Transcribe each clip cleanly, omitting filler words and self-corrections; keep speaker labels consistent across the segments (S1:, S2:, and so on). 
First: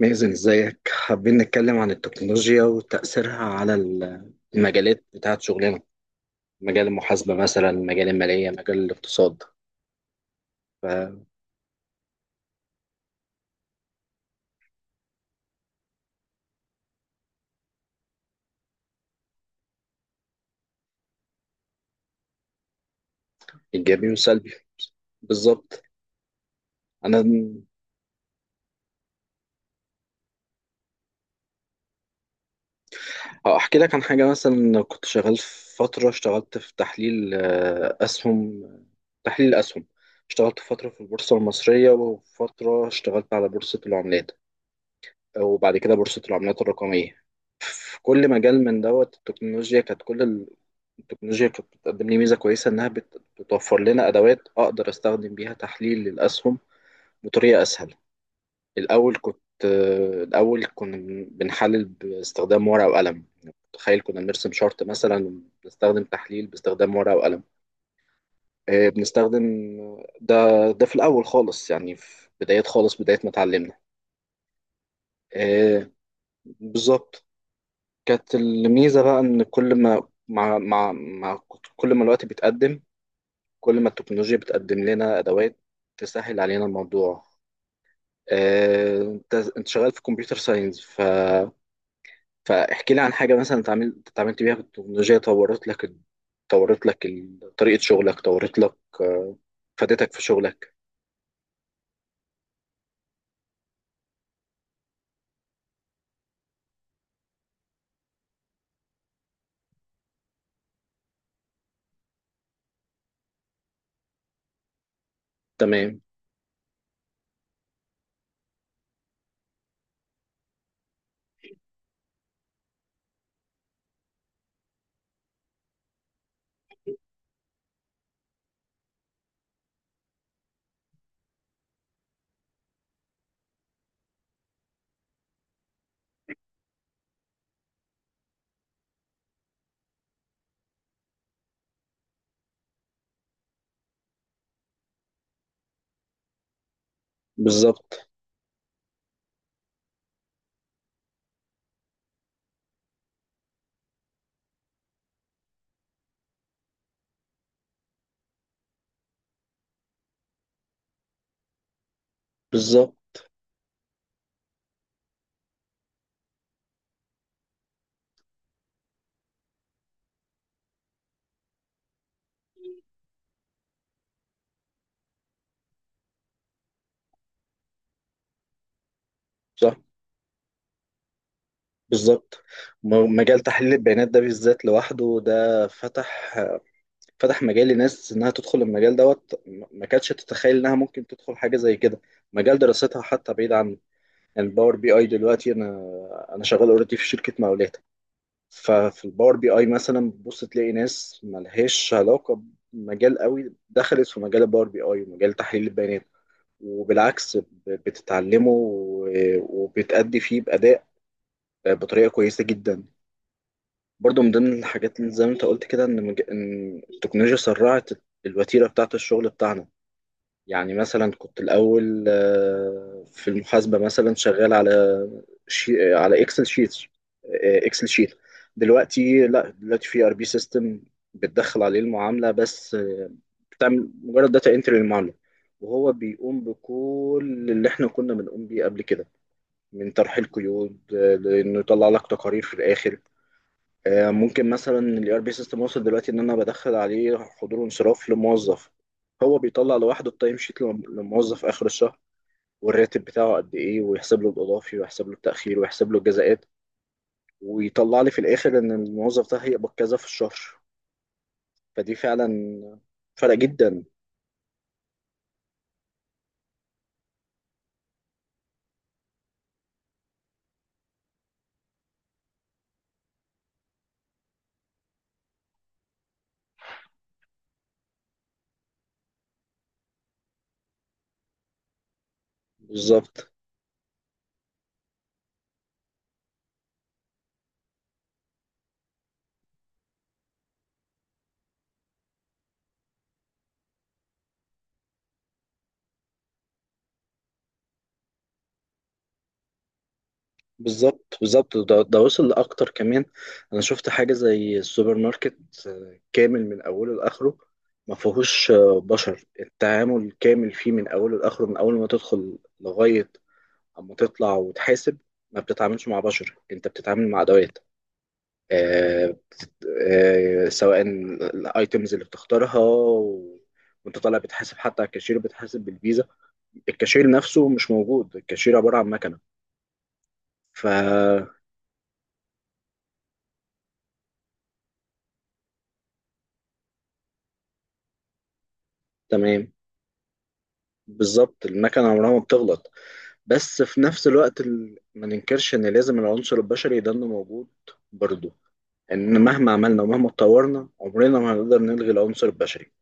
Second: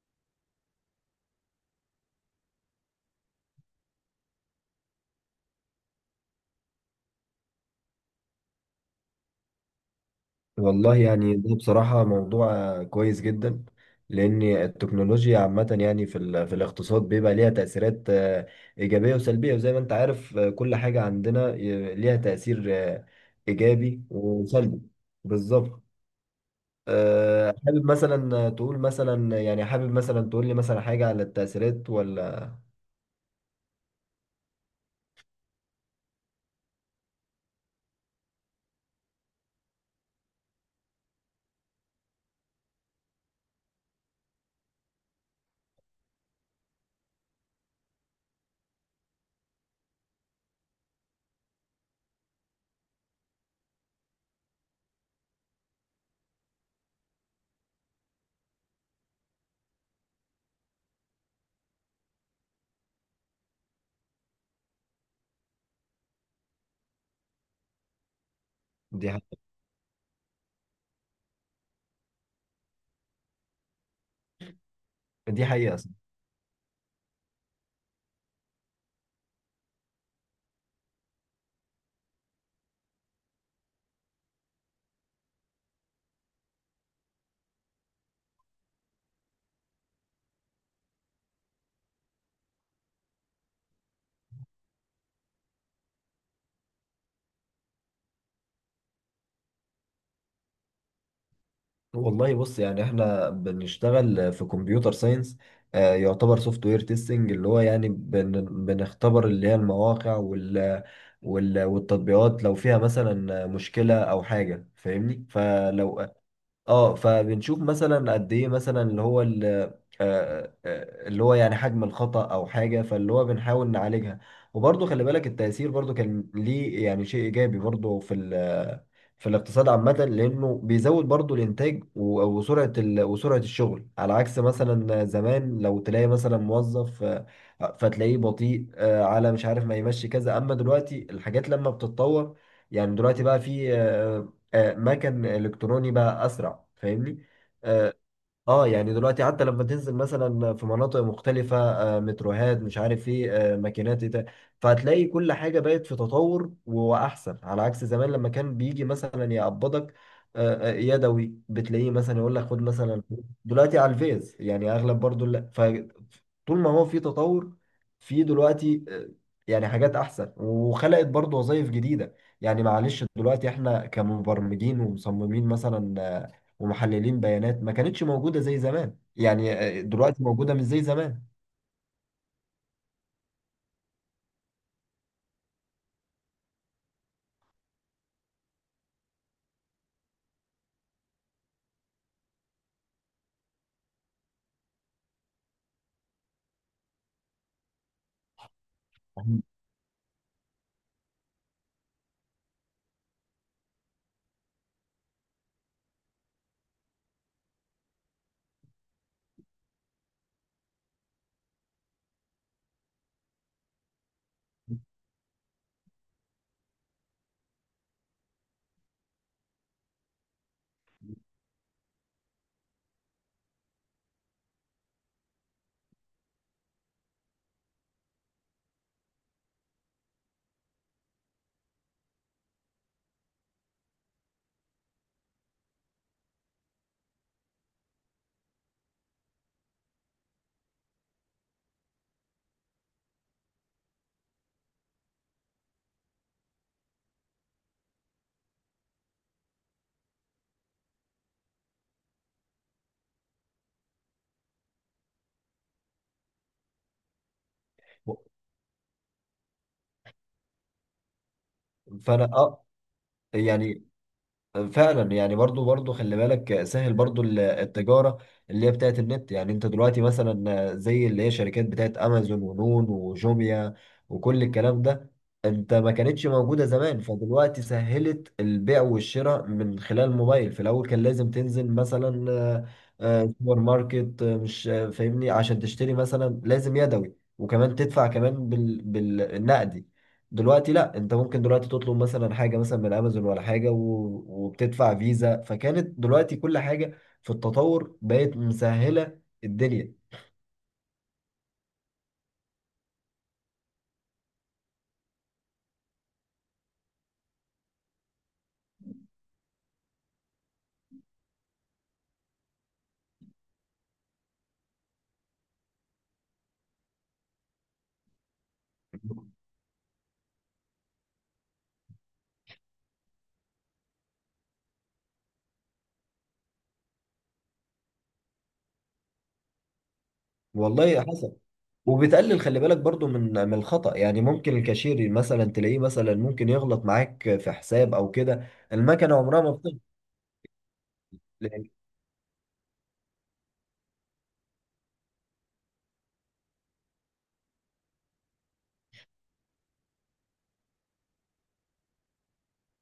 S1: مازن، ازيك؟ حابين نتكلم عن التكنولوجيا وتأثيرها على المجالات بتاعت شغلنا. مجال المحاسبة مثلا، مجال المالية مجال الاقتصاد.
S2: والله
S1: فإيجابي
S2: يعني ده بصراحة موضوع كويس جدا. لأن التكنولوجيا عامة يعني في الاقتصاد بيبقى ليها تأثيرات إيجابية وسلبية، وزي ما أنت عارف كل حاجة عندنا ليها تأثير إيجابي
S1: وسلبي.
S2: وسلبي.
S1: بالظبط.
S2: بالظبط.
S1: أنا
S2: حابب مثلا تقول لي مثلا حاجة على التأثيرات ولا؟
S1: اه، أحكي لك عن حاجة مثلا. كنت شغال في فترة، اشتغلت في تحليل أسهم. تحليل أسهم. اشتغلت فترة في البورصة المصرية وفترة اشتغلت على بورصة العملات وبعد كده بورصة العملات الرقمية. في كل مجال من دوت التكنولوجيا كانت كل التكنولوجيا كانت بتقدم لي ميزة كويسة، إنها بتوفر لنا أدوات أقدر أستخدم بيها تحليل للأسهم بطريقة أسهل. الأول كنت آه، الأول كنا بنحلل باستخدام ورقة وقلم. تخيل كنا بنرسم شارت مثلا، بنستخدم تحليل باستخدام ورقة وقلم. آه،
S2: دي ح-
S1: بنستخدم ده ده في الأول خالص، يعني في بدايات خالص، بداية ما اتعلمنا.
S2: دي حقيقة.
S1: آه، بالظبط. كانت الميزة بقى إن كل ما مع مع مع كل ما الوقت بيتقدم، كل ما التكنولوجيا بتقدم لنا أدوات تسهل علينا الموضوع. أنت شغال في كمبيوتر ساينس. فاحكي لي عن حاجة مثلا اتعاملت بيها في التكنولوجيا، طريقة شغلك، طورت لك آه، فادتك في شغلك.
S2: والله بص، يعني احنا بنشتغل في كمبيوتر ساينس، يعتبر سوفت وير تيستنج، اللي هو يعني بنختبر اللي هي المواقع والتطبيقات، لو فيها مثلا مشكلة او حاجة، فاهمني؟
S1: تمام.
S2: فلو اه فبنشوف مثلا قد ايه مثلا اللي هو اللي هو يعني حجم الخطأ أو حاجة، فاللي هو بنحاول نعالجها. وبرضه خلي بالك، التأثير برضه كان ليه يعني شيء إيجابي برضه في الاقتصاد عامة، لأنه بيزود برضه الإنتاج وسرعة وسرعة الشغل، على عكس مثلا زمان لو تلاقي مثلا موظف فتلاقيه بطيء، على مش عارف ما يمشي كذا. أما دلوقتي الحاجات لما بتتطور، يعني دلوقتي بقى في مكن إلكتروني بقى أسرع، فاهمني؟ آه،
S1: بالظبط.
S2: اه يعني دلوقتي حتى لما تنزل مثلا في مناطق مختلفة، متروهات مش عارف ايه، ماكينات ايه ده، فهتلاقي كل حاجة بقت في تطور وأحسن، على عكس زمان لما كان بيجي مثلا يقبضك يدوي، بتلاقيه مثلا يقول لك خد
S1: بالظبط.
S2: مثلا فلوس. دلوقتي على الفيز، يعني أغلب برضو، لا، فطول ما هو في تطور، في دلوقتي يعني حاجات أحسن. وخلقت برضو وظائف جديدة، يعني معلش دلوقتي احنا كمبرمجين ومصممين مثلا، ومحللين بيانات، ما كانتش موجودة زي زمان، يعني
S1: صح.
S2: دلوقتي موجودة مش زي زمان.
S1: بالظبط. مجال تحليل البيانات ده بالذات لوحده، ده فتح فتح مجال لناس انها تدخل المجال دوت، ما كانتش تتخيل انها ممكن تدخل حاجه زي كده. مجال دراستها حتى بعيد عن، يعني. الباور بي اي دلوقتي انا شغال اوريدي في شركه مقاولات. ففي الباور بي اي مثلا بتبص تلاقي ناس ملهاش علاقه بمجال قوي دخلت في مجال الباور بي اي ومجال تحليل البيانات، وبالعكس بتتعلمه وبتأدي فيه بأداء، بطريقة كويسة جدا. برضو من ضمن الحاجات اللي زي ما انت قلت كده ان ان التكنولوجيا سرعت الوتيره بتاعت الشغل بتاعنا. يعني مثلا كنت الاول، في المحاسبه مثلا شغال على على اكسل شيت. اكسل شيت. دلوقتي لا، دلوقتي في ار بي سيستم. بتدخل عليه المعامله بس، بتعمل مجرد داتا انتري للمعامله، وهو بيقوم بكل اللي احنا كنا بنقوم بيه قبل كده من طرح القيود. لانه يطلع لك تقارير في الاخر. ممكن مثلا الاي ار بي سيستم وصل دلوقتي ان انا بدخل عليه حضور وانصراف لموظف، هو بيطلع لوحده التايم شيت للموظف اخر الشهر، والراتب بتاعه قد ايه، ويحسب له الاضافي ويحسب له التاخير ويحسب له الجزاءات، ويطلع لي في الاخر ان الموظف ده هيقبض كذا في الشهر. فدي
S2: فانا
S1: فعلا فرق جدا.
S2: يعني فعلا، يعني برضو خلي بالك، سهل برضو التجارة اللي هي بتاعت النت. يعني انت دلوقتي مثلا زي اللي هي شركات بتاعت امازون ونون وجوميا وكل الكلام ده، انت ما كانتش موجودة زمان، فدلوقتي سهلت البيع والشراء من خلال الموبايل. في الاول كان لازم تنزل مثلا
S1: بالظبط.
S2: سوبر ماركت، مش، فاهمني؟ عشان تشتري مثلا لازم يدوي، وكمان تدفع كمان بالنقدي. دلوقتي لا، انت ممكن دلوقتي تطلب مثلا حاجه مثلا من امازون ولا حاجه وبتدفع فيزا، فكانت دلوقتي كل حاجه في التطور بقت مسهله الدنيا.
S1: بالظبط. بالظبط ده وصل لأكتر كمان. أنا شفت حاجة زي السوبر ماركت، كامل من أوله لآخره. ما فيهوش بشر، التعامل كامل فيه من أوله لآخره، من أول ما تدخل لغاية أما تطلع وتحاسب، ما بتتعاملش مع بشر. أنت بتتعامل مع أدوات، آه، سواء الأيتمز اللي بتختارها وأنت طالع بتحاسب، حتى على الكاشير بتحاسب بالفيزا. الكاشير نفسه مش موجود، الكاشير عبارة عن مكنة. ف
S2: والله حسن. وبتقلل خلي بالك برضو من الخطأ، يعني ممكن الكاشير مثلا تلاقيه مثلا ممكن يغلط معاك في حساب او كده، المكنه عمرها
S1: تمام.
S2: ما بتغلط.
S1: بالظبط، المكنة عمرها ما بتغلط. بس في نفس الوقت ما ننكرش ان لازم العنصر البشري ده إنه موجود برضه. يعني ان مهما عملنا ومهما اتطورنا عمرنا ما هنقدر نلغي العنصر البشري.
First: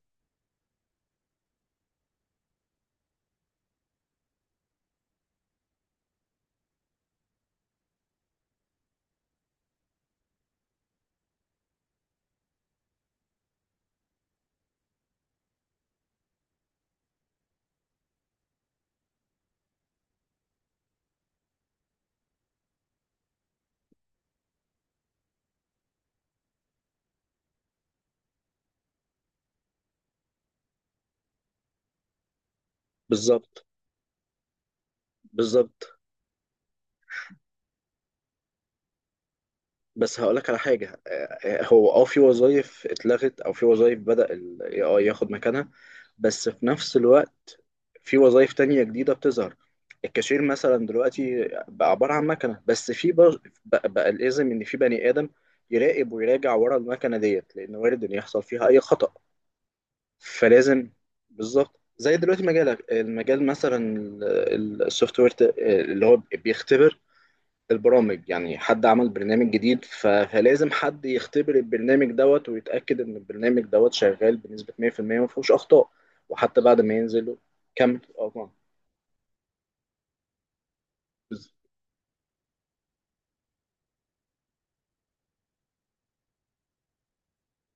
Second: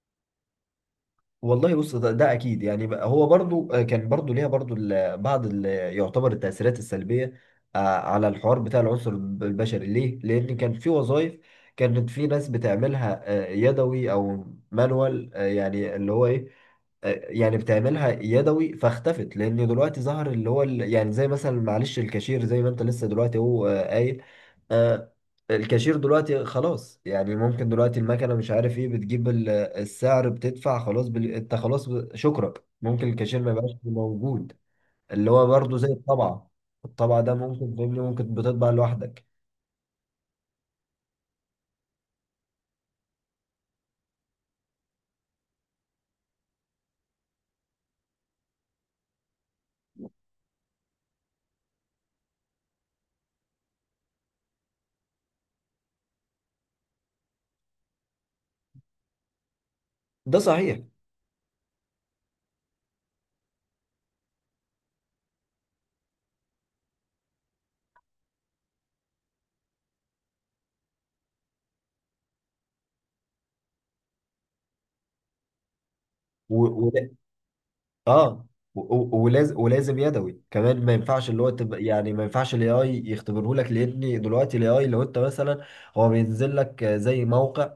S2: والله بص ده اكيد، يعني بقى هو برضو كان برضو ليها برضو بعض يعتبر التاثيرات السلبيه على الحوار بتاع العنصر البشري، ليه؟ لان كان في وظائف كانت في ناس بتعملها يدوي او مانوال، يعني اللي هو ايه؟ يعني بتعملها يدوي، فاختفت، لان دلوقتي ظهر اللي هو يعني زي مثلا معلش الكاشير، زي ما انت لسه دلوقتي هو قايل. آه، الكاشير دلوقتي خلاص، يعني ممكن دلوقتي المكنه مش عارف ايه بتجيب السعر، بتدفع خلاص انت خلاص شكرا. ممكن الكاشير ما
S1: بالظبط.
S2: يبقاش موجود. اللي هو برضه زي
S1: بالظبط.
S2: الطبعه، الطبعه ده ممكن فاهمني، ممكن بتطبع لوحدك.
S1: بس هقولك على حاجة، هو اه، في وظائف اتلغت او في وظائف بدأ ال AI ياخد مكانها. بس في نفس الوقت في وظائف تانية جديدة بتظهر. الكاشير مثلا دلوقتي بقى عبارة عن مكنة، بس في بقى الإذن إن في بني آدم يراقب ويراجع ورا المكنة ديت، لأن وارد إن يحصل فيها أي خطأ،
S2: ده صحيح.
S1: فلازم. بالظبط، زي دلوقتي مجالك، المجال مثلا السوفت وير اللي هو بيختبر البرامج، يعني حد عمل برنامج جديد، فلازم حد يختبر البرنامج دوت ويتأكد إن البرنامج دوت شغال بنسبة 100% وما فيهوش أخطاء، وحتى بعد ما ينزل. كمل،
S2: اه
S1: طبعا.
S2: ولازم يدوي كمان، ما ينفعش اللي
S1: بز-
S2: هو تبقى يعني ما ينفعش الاي اي يختبره لك، لان دلوقتي الاي اي لو انت مثلا هو بينزل لك زي موقع،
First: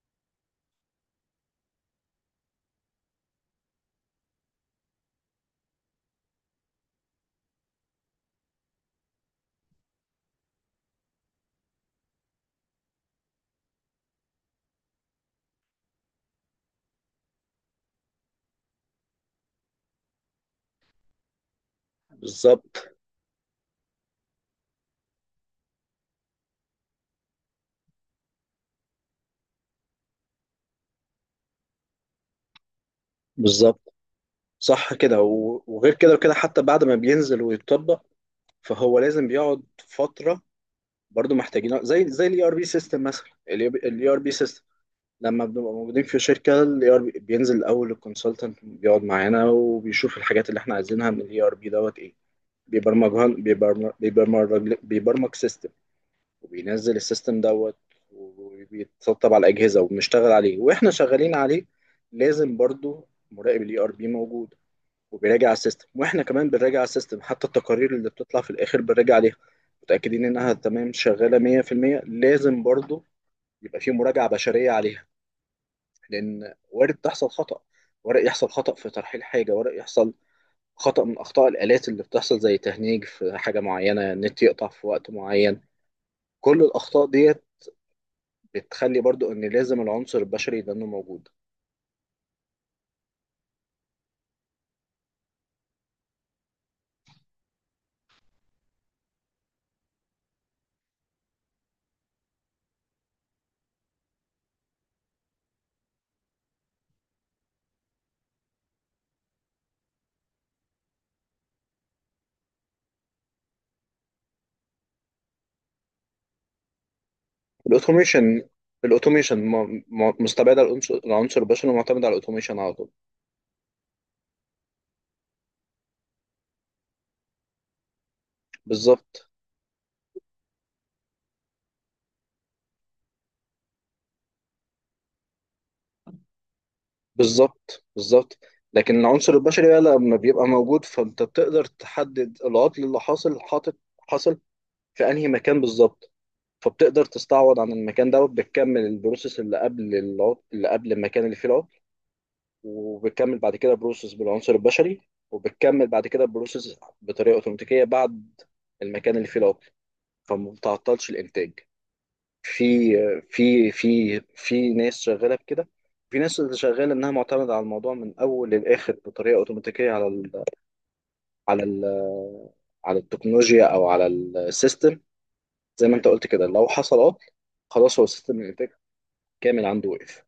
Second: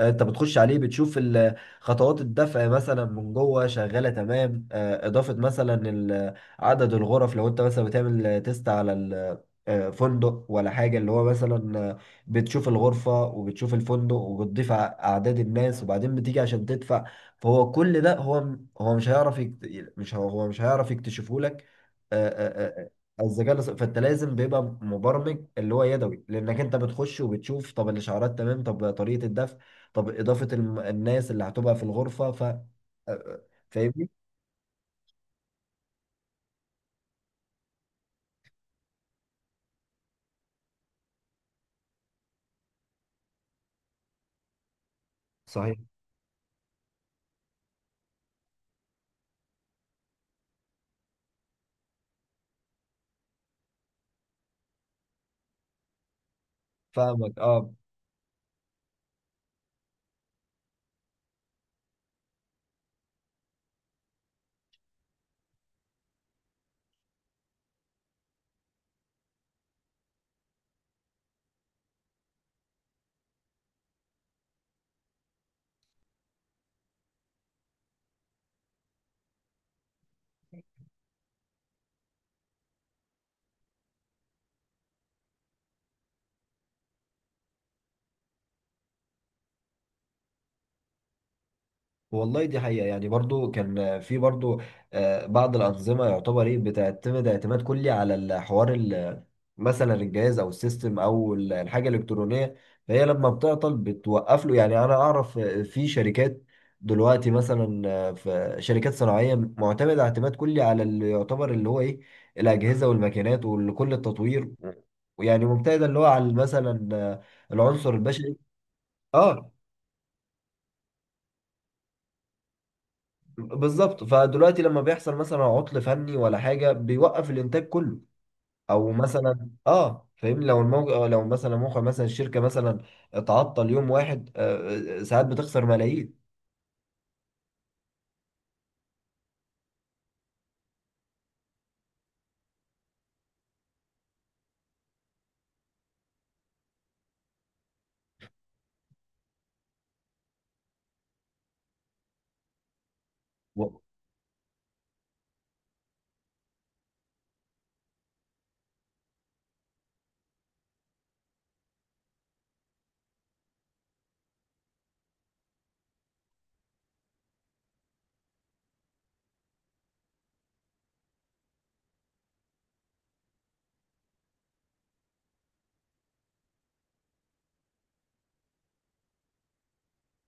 S2: انت بتخش عليه بتشوف خطوات الدفع مثلا من جوه شغاله تمام، اضافه مثلا عدد الغرف، لو انت مثلا بتعمل تيست على فندق ولا حاجه، اللي هو مثلا بتشوف الغرفه وبتشوف الفندق وبتضيف اعداد الناس، وبعدين بتيجي عشان تدفع. فهو كل ده هو مش هيعرف مش هو هو مش هيعرف يكتشفه لك، آه، آه،
S1: بالظبط.
S2: آه، الذكاء الاصطناعي. فانت لازم بيبقى مبرمج اللي هو يدوي، لانك انت بتخش وبتشوف طب الاشعارات تمام، طب طريقه الدفع، طب إضافة الناس اللي هتبقى في الغرفة آه،
S1: بالظبط.
S2: فاهمني؟
S1: صح كده، وغير كده وكده حتى بعد ما بينزل ويتطبق، فهو لازم بيقعد فترة. برضو محتاجين زي الاي ار بي سيستم مثلا. الاي ار بي سيستم لما بنبقى
S2: صحيح.
S1: موجودين في شركة الاي ار بي بينزل الاول الكونسلتنت، بيقعد معانا وبيشوف الحاجات اللي احنا عايزينها من الاي ار بي دوت ايه، بيبرمجها، بيبرمج سيستم وبينزل
S2: فاهمك،
S1: السيستم
S2: اه.
S1: دوت وبيتسطب على الاجهزه وبنشتغل عليه. واحنا شغالين عليه لازم برضو مراقب الاي ار بي موجود، وبيراجع السيستم، واحنا كمان بنراجع السيستم، حتى التقارير اللي بتطلع في الاخر بنراجع عليها متاكدين انها تمام شغاله 100%. لازم برضو يبقى في مراجعه بشريه عليها، لان وارد تحصل خطأ. ورق يحصل خطأ في ترحيل حاجة، ورق يحصل خطأ من أخطاء الآلات اللي بتحصل زي تهنيج في حاجة معينة، النت يقطع في وقت معين. كل الأخطاء ديت بتخلي برضو إن لازم العنصر البشري ده إنه موجود.
S2: والله دي حقيقة، يعني برضو كان في برضو بعض الأنظمة يعتبر إيه بتعتمد اعتماد كلي على الحوار مثلا الجهاز أو السيستم أو الحاجة الإلكترونية، فهي لما بتعطل بتوقف له. يعني أنا أعرف في شركات دلوقتي مثلا في شركات صناعية معتمدة اعتماد كلي على اللي يعتبر اللي هو إيه، الأجهزة والماكينات وكل التطوير، ويعني مبتعدة اللي هو على مثلا العنصر البشري.
S1: الأوتوميشن، الأوتوميشن
S2: اه،
S1: مستبعدة العنصر البشري ومعتمدة على الأوتوميشن على طول.
S2: بالظبط، فدلوقتي لما بيحصل مثلا عطل فني ولا حاجه بيوقف الانتاج كله. او
S1: بالظبط.
S2: مثلا فاهمني؟ لو لو مثلا موقع مثلا الشركه مثلا اتعطل يوم واحد، ساعات بتخسر ملايين.
S1: بالظبط. بالظبط، لكن العنصر البشري بقى لما بيبقى موجود فأنت بتقدر تحدد العطل اللي حاصل، حاطط حاصل في أنهي مكان بالظبط، فبتقدر تستعوض عن المكان دوت، بتكمل البروسيس اللي قبل العطل، اللي قبل المكان اللي فيه العطل، وبتكمل بعد كده بروسس بالعنصر البشري، وبتكمل بعد كده بروسس بطريقه اوتوماتيكيه بعد المكان اللي فيه العطل، فما بتعطلش الانتاج. في في ناس شغاله بكده، في ناس اللي شغاله انها معتمده على الموضوع من اول للاخر بطريقه اوتوماتيكيه على ال على ال على التكنولوجيا او على السيستم. زي ما انت قلت كده، لو حصل عطل خلاص، هو السيستم الانتاج كامل عنده وقف.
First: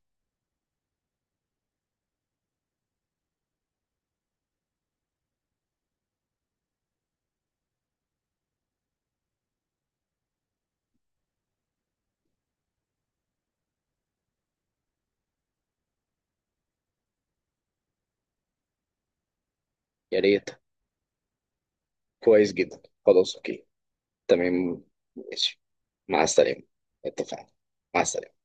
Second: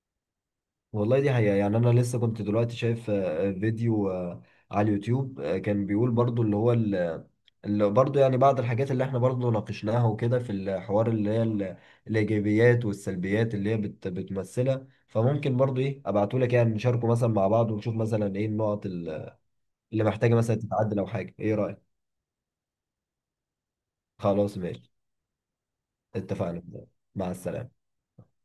S2: والله دي حقيقة، يعني أنا لسه كنت دلوقتي شايف فيديو على اليوتيوب، كان بيقول برضو اللي هو اللي برضو، يعني بعض الحاجات اللي احنا برضو ناقشناها وكده في الحوار، اللي هي الإيجابيات والسلبيات اللي هي بتمثلها. فممكن برضو إيه أبعتولك يعني نشاركه مثلا مع بعض، ونشوف مثلا إيه النقط اللي
S1: يا
S2: محتاجة
S1: ريت،
S2: مثلا تتعدل أو حاجة. إيه رأيك؟
S1: كويس جدا، خلاص اوكي.
S2: خلاص
S1: تمام.
S2: ماشي.
S1: ماشي. مع السلامة.
S2: اتفقنا. مع
S1: اتفقنا.
S2: السلامة.
S1: مع السلامة.